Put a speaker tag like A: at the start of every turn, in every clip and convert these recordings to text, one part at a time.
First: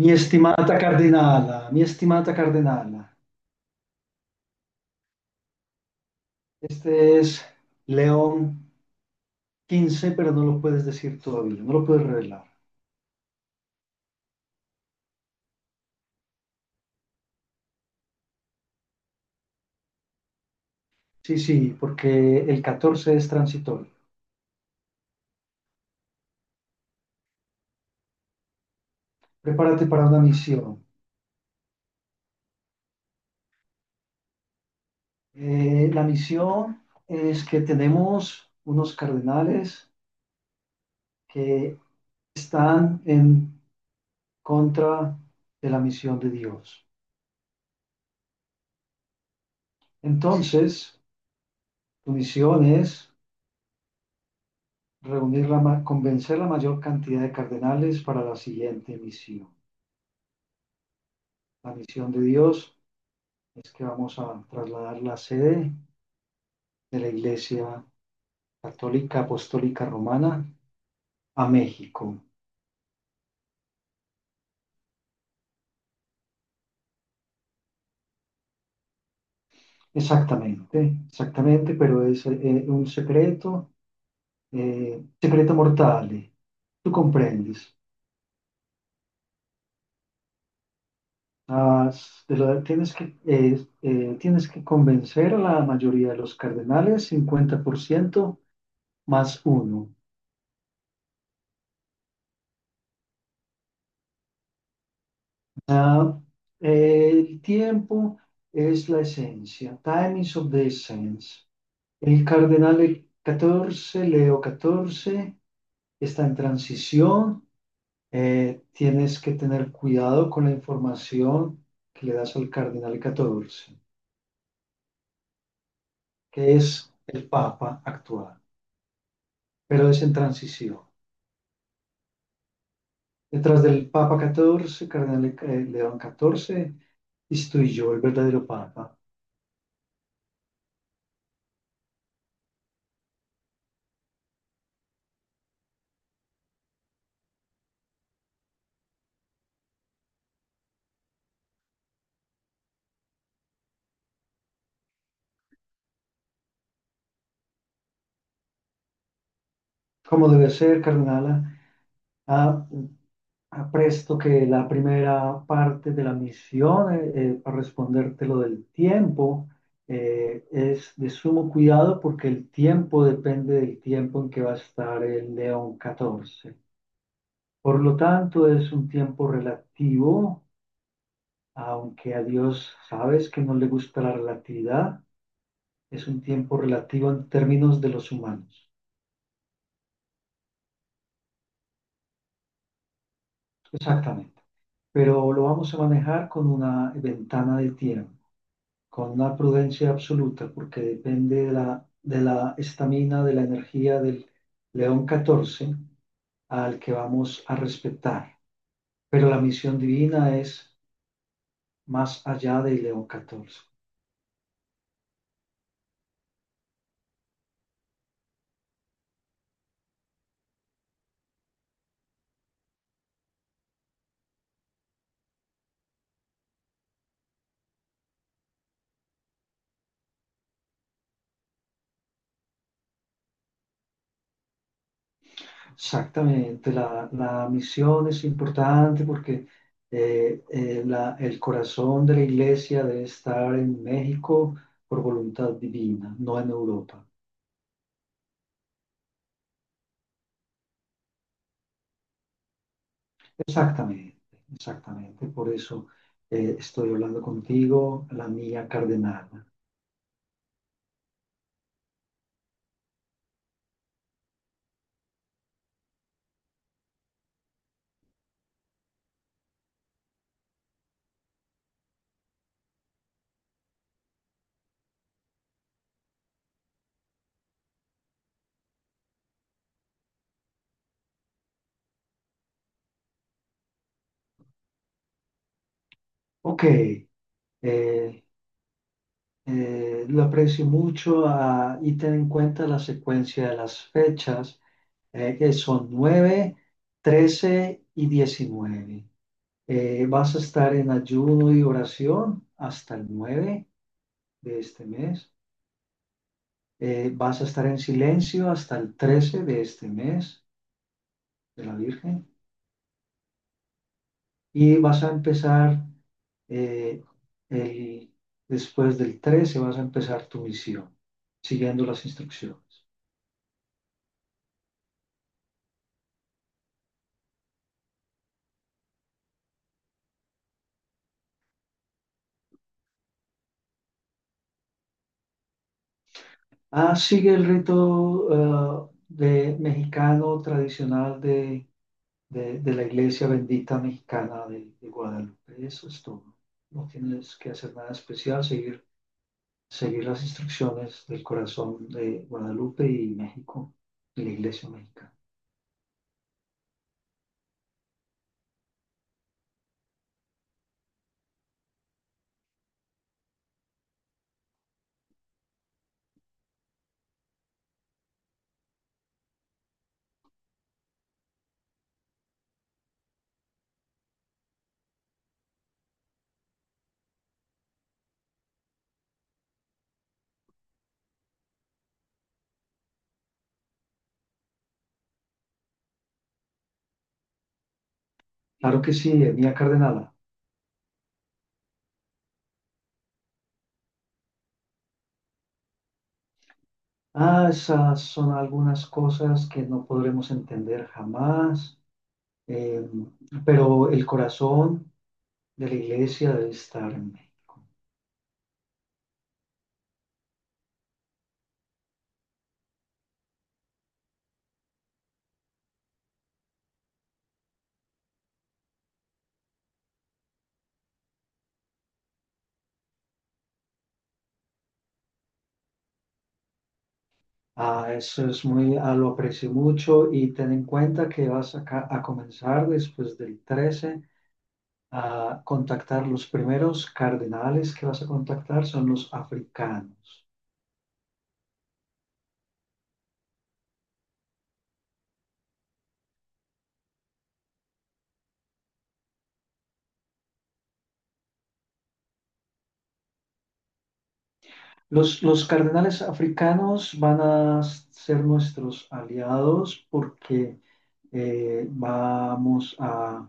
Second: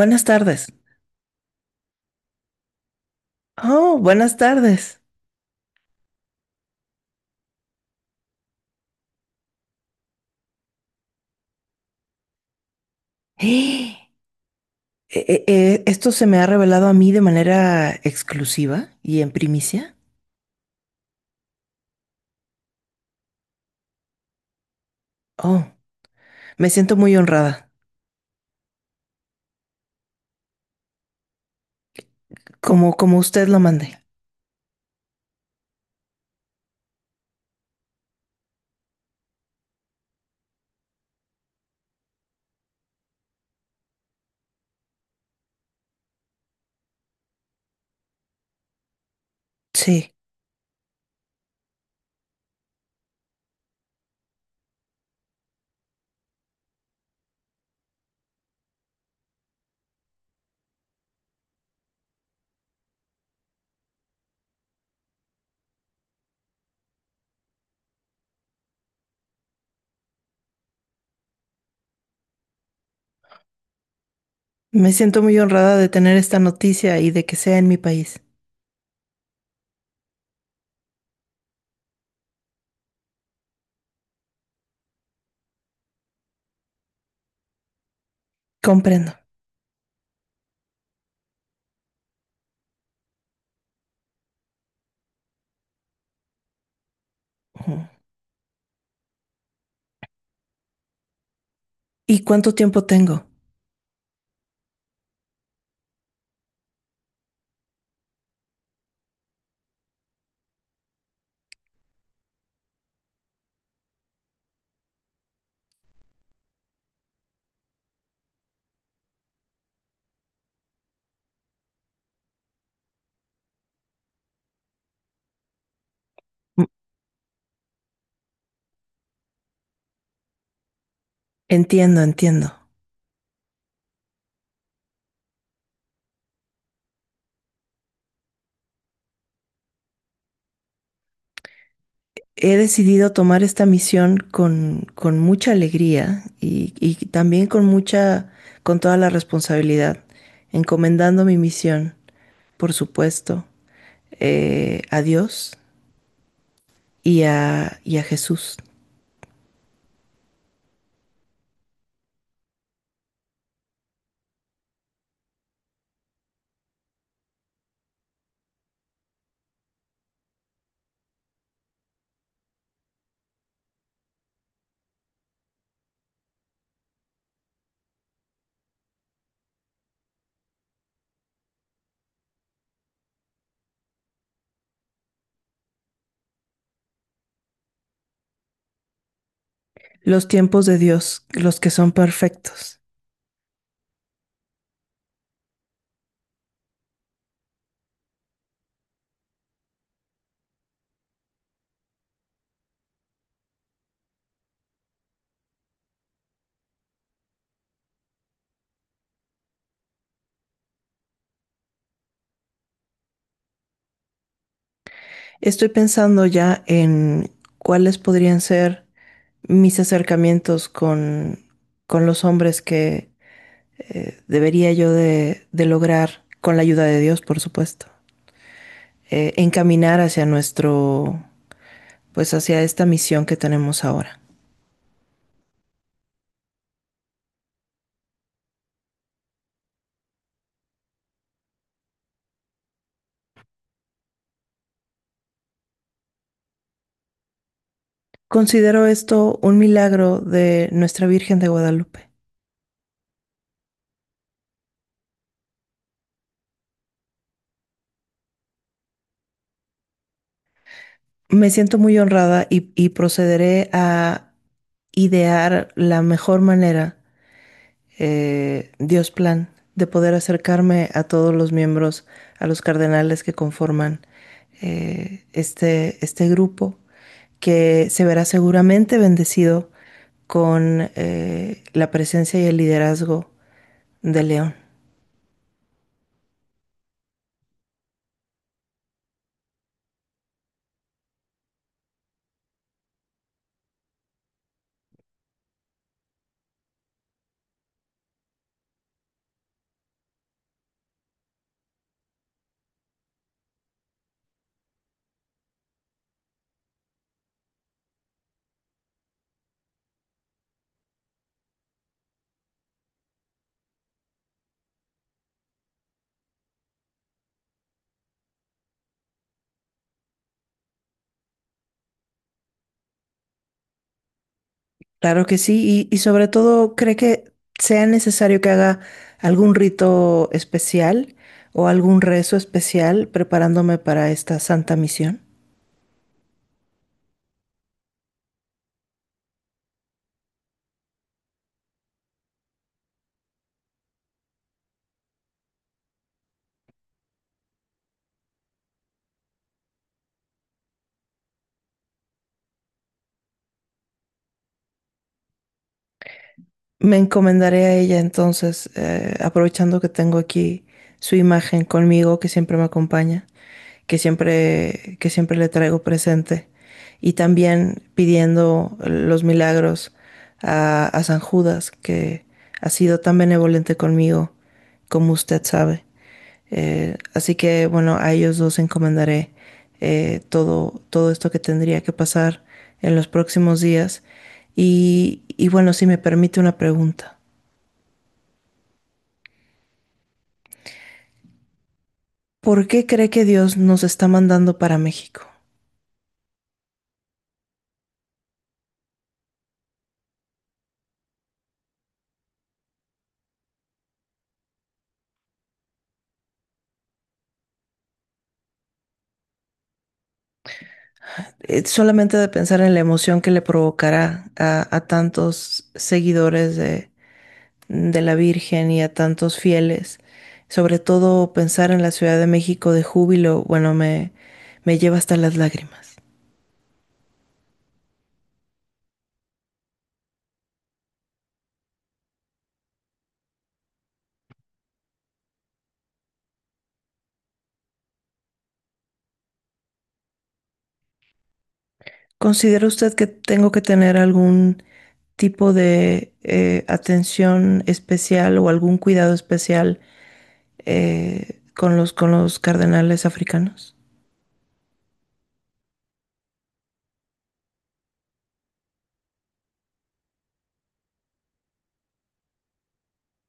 A: tardes.
B: Mi estimada cardenala,
A: Oh, buenas tardes.
B: este es León 15, pero no lo puedes decir todavía, no lo puedes revelar.
A: ¡Eh! ¿Esto se me ha revelado a mí de manera exclusiva y en primicia?
B: Sí, sí, porque el 14 es transitorio.
A: Oh, me siento muy honrada,
B: Prepárate para una misión.
A: como usted lo mande.
B: La misión es que tenemos unos cardenales que están en contra de la misión de Dios.
A: Sí,
B: Entonces, tu misión es reunir la, convencer la mayor cantidad de cardenales para la siguiente misión. La misión de Dios es que vamos a trasladar la sede de la Iglesia Católica Apostólica Romana a México.
A: me siento muy honrada de tener esta noticia y de que sea en mi país.
B: Exactamente, exactamente, pero es un secreto, secreto mortal. Tú comprendes.
A: Comprendo.
B: Ah, tienes que convencer a la mayoría de los cardenales,
A: Ujú.
B: 50% más uno.
A: ¿Y cuánto tiempo tengo?
B: Ah, el tiempo es la esencia. Time is of the essence. El cardenal 14, Leo 14, está en transición. Tienes que tener cuidado con la información que le das al cardenal 14, que
A: Mm.
B: es el Papa actual, pero es en transición.
A: Entiendo, entiendo.
B: Detrás del Papa 14, cardenal León 14, estoy yo, el verdadero Papa.
A: He decidido tomar esta misión con mucha alegría y también con mucha, con toda la responsabilidad, encomendando mi misión, por supuesto, a Dios y a Jesús.
B: ¿Cómo debe ser, cardenal? Presto que la primera parte de la misión, para responderte lo del tiempo, es de sumo cuidado porque el tiempo depende del tiempo en que va a estar el león 14. Por lo tanto, es un tiempo relativo, aunque a Dios sabes que no le gusta la relatividad, es un tiempo relativo en términos de los humanos.
A: Los tiempos de Dios, los que son perfectos.
B: Exactamente. Pero lo vamos a manejar con una ventana de tiempo, con una prudencia absoluta, porque depende de la estamina, de la energía del león 14 al que vamos a respetar. Pero la misión divina es más allá del león 14.
A: Estoy pensando ya en cuáles podrían ser mis acercamientos con los hombres que, debería yo de lograr, con la ayuda de Dios, por supuesto, encaminar hacia nuestro, pues hacia esta misión que tenemos ahora.
B: Exactamente, la misión es importante porque el corazón de la iglesia debe estar en México por voluntad divina, no en Europa.
A: Considero esto un milagro de nuestra Virgen de Guadalupe.
B: Exactamente, exactamente. Por eso estoy hablando contigo, la mía cardenal.
A: Me siento muy honrada y procederé a idear la mejor manera, Dios plan, de poder acercarme a todos los miembros, a los cardenales que conforman, este grupo, que se verá seguramente bendecido con la presencia y el liderazgo de León.
B: Ok, lo aprecio mucho, y ten en cuenta la secuencia de las fechas, que son 9, 13 y 19. Vas a estar en ayuno y oración hasta el 9 de este mes. Vas a estar en silencio hasta el 13 de este mes de la Virgen. Y vas a empezar, eh, el- después del 13 vas a empezar tu misión, siguiendo las instrucciones.
A: Claro que sí, y sobre todo cree que sea necesario que haga algún rito especial o algún rezo especial preparándome para esta santa misión.
B: Sigue el rito de mexicano tradicional de, de la iglesia bendita mexicana de Guadalupe. Eso es todo. No tienes que hacer nada especial, seguir, seguir las instrucciones del corazón de Guadalupe y México, de la iglesia mexicana.
A: Me encomendaré a ella entonces, aprovechando que tengo aquí su imagen conmigo, que siempre me acompaña, que siempre le traigo presente, y también pidiendo los milagros a San Judas, que ha sido tan benevolente conmigo, como usted sabe. Así que bueno, a ellos dos encomendaré, todo, todo esto que tendría que pasar en los próximos días. Y bueno, si me permite una pregunta.
B: Claro que sí, Mía Cardenal.
A: ¿Por qué cree que Dios nos está mandando para México?
B: Esas son algunas cosas que no podremos entender jamás, eh, pero el corazón de la iglesia debe estar en México.
A: Solamente de pensar en la emoción que le provocará a tantos seguidores de la Virgen y a tantos fieles, sobre todo pensar en la Ciudad de México de júbilo, bueno, me lleva hasta las lágrimas.
B: Eso es muy, lo aprecio mucho y ten en cuenta que vas a, a comenzar después del 13 a contactar los primeros cardenales que vas a contactar son los africanos.
A: ¿Considera usted que tengo que tener algún tipo de atención especial o algún cuidado especial con con los cardenales africanos?
B: Los cardenales africanos van a ser nuestros aliados porque vamos a,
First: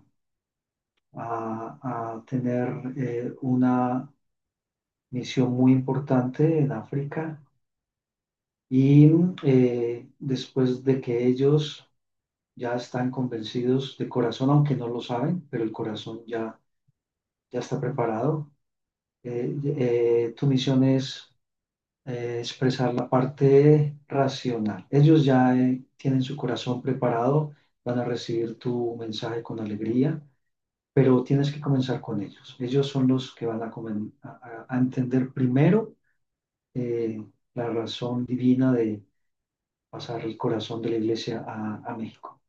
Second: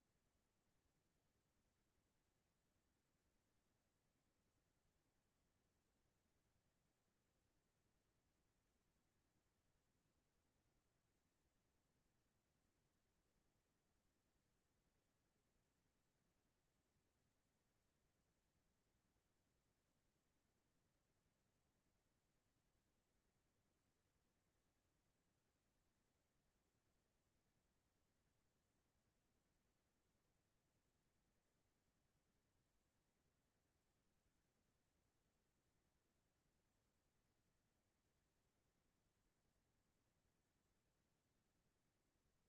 B: a- a tener una misión muy importante en África y después de que ellos ya están convencidos de corazón, aunque no lo saben, pero el corazón ya, ya está preparado, tu misión es expresar la parte racional. Ellos ya tienen su corazón preparado, van a recibir tu mensaje con alegría pero tienes que comenzar con ellos. Ellos son los que van a, a entender primero eh, la razón divina de pasar el corazón de la iglesia a México.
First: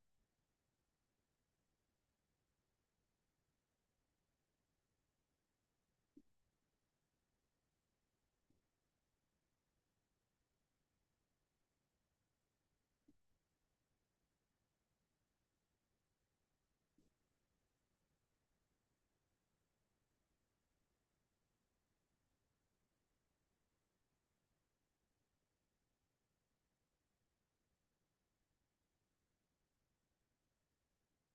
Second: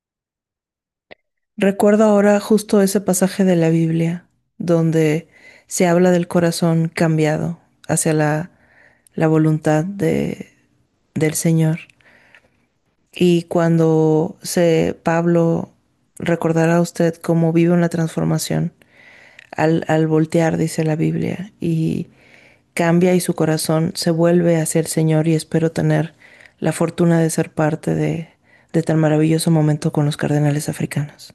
A: Recuerdo ahora justo ese pasaje de la Biblia donde se habla del corazón cambiado hacia la voluntad del Señor. Y cuando se, Pablo recordará a usted cómo vive una transformación al voltear, dice la Biblia, y cambia y su corazón se vuelve hacia el Señor, y espero tener la fortuna de ser parte de tan maravilloso momento con los cardenales africanos.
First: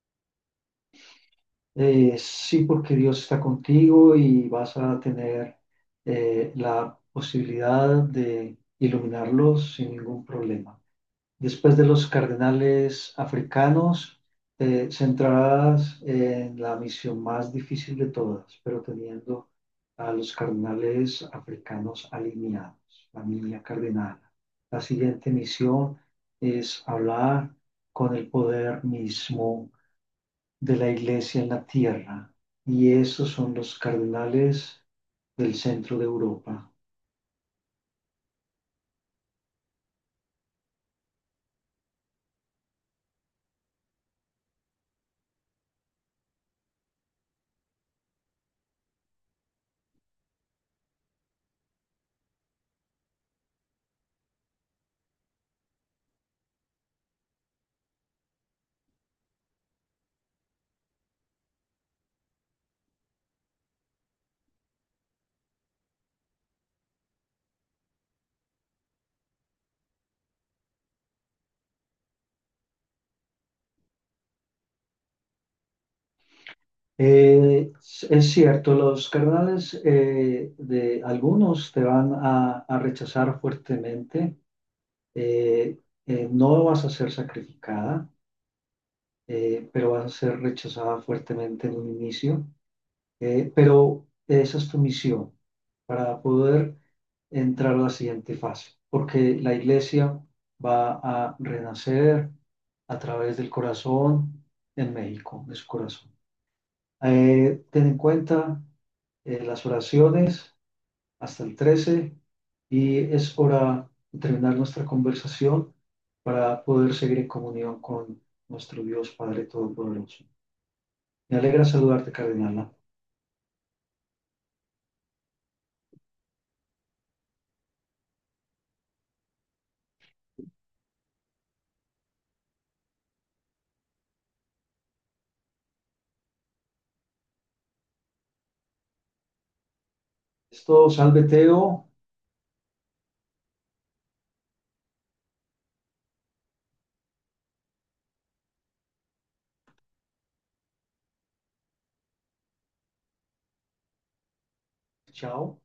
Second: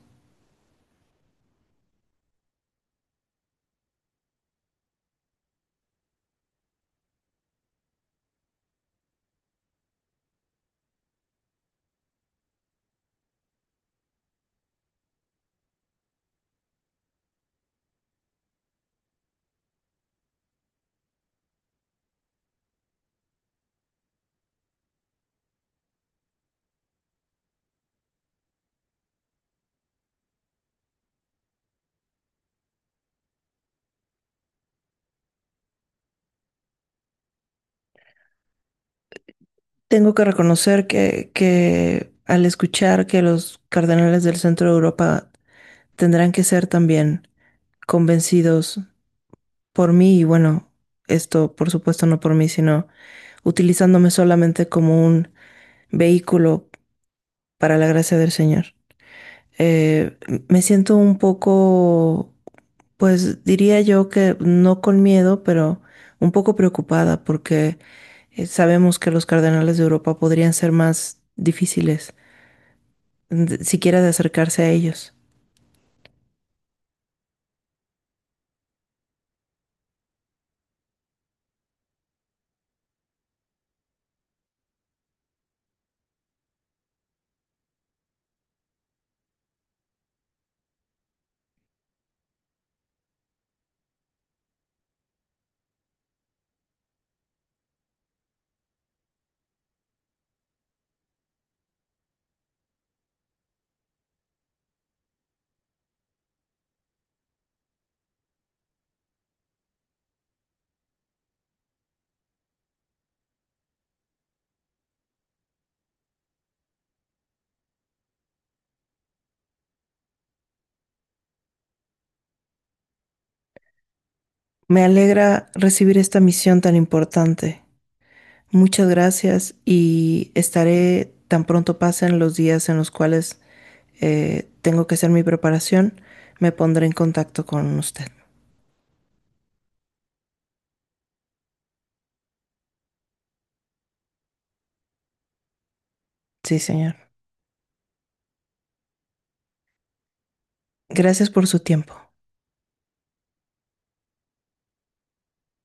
B: Sí, porque Dios está contigo y vas a tener la posibilidad de iluminarlos sin ningún problema. Después de los cardenales africanos, centradas en la misión más difícil de todas, pero teniendo a los cardenales africanos alineados, la línea cardenal. La siguiente misión es hablar con el poder mismo de la iglesia en la tierra, y esos son los cardenales del centro de Europa.
A: Tengo que reconocer que al escuchar que los cardenales del centro de Europa tendrán que ser también convencidos por mí y bueno, esto por supuesto no por mí, sino utilizándome solamente como un vehículo para la gracia del Señor. Eh, me siento un poco, pues diría yo que no con miedo, pero un poco preocupada porque sabemos que los cardenales de Europa podrían ser más difíciles, de- siquiera de acercarse a ellos.
B: Eh, es cierto, los cardenales de algunos te van a rechazar fuertemente. eh, no vas a ser sacrificada, pero vas a ser rechazada fuertemente en un inicio. Pero esa es tu misión para poder entrar a la siguiente fase, porque la iglesia va a renacer a través del corazón en México, de su corazón. Ten en cuenta las oraciones hasta el 13 y es hora de terminar nuestra conversación para poder seguir en comunión con nuestro Dios Padre Todopoderoso. Me alegra saludarte, Cardenal.
A: Me alegra recibir esta misión tan importante. Muchas gracias, y estaré tan pronto pasen los días en los cuales tengo que hacer mi preparación, me pondré en contacto con usted.
B: Esto, salve Teo.
A: Sí, señor. Gracias por su tiempo.
B: Chao.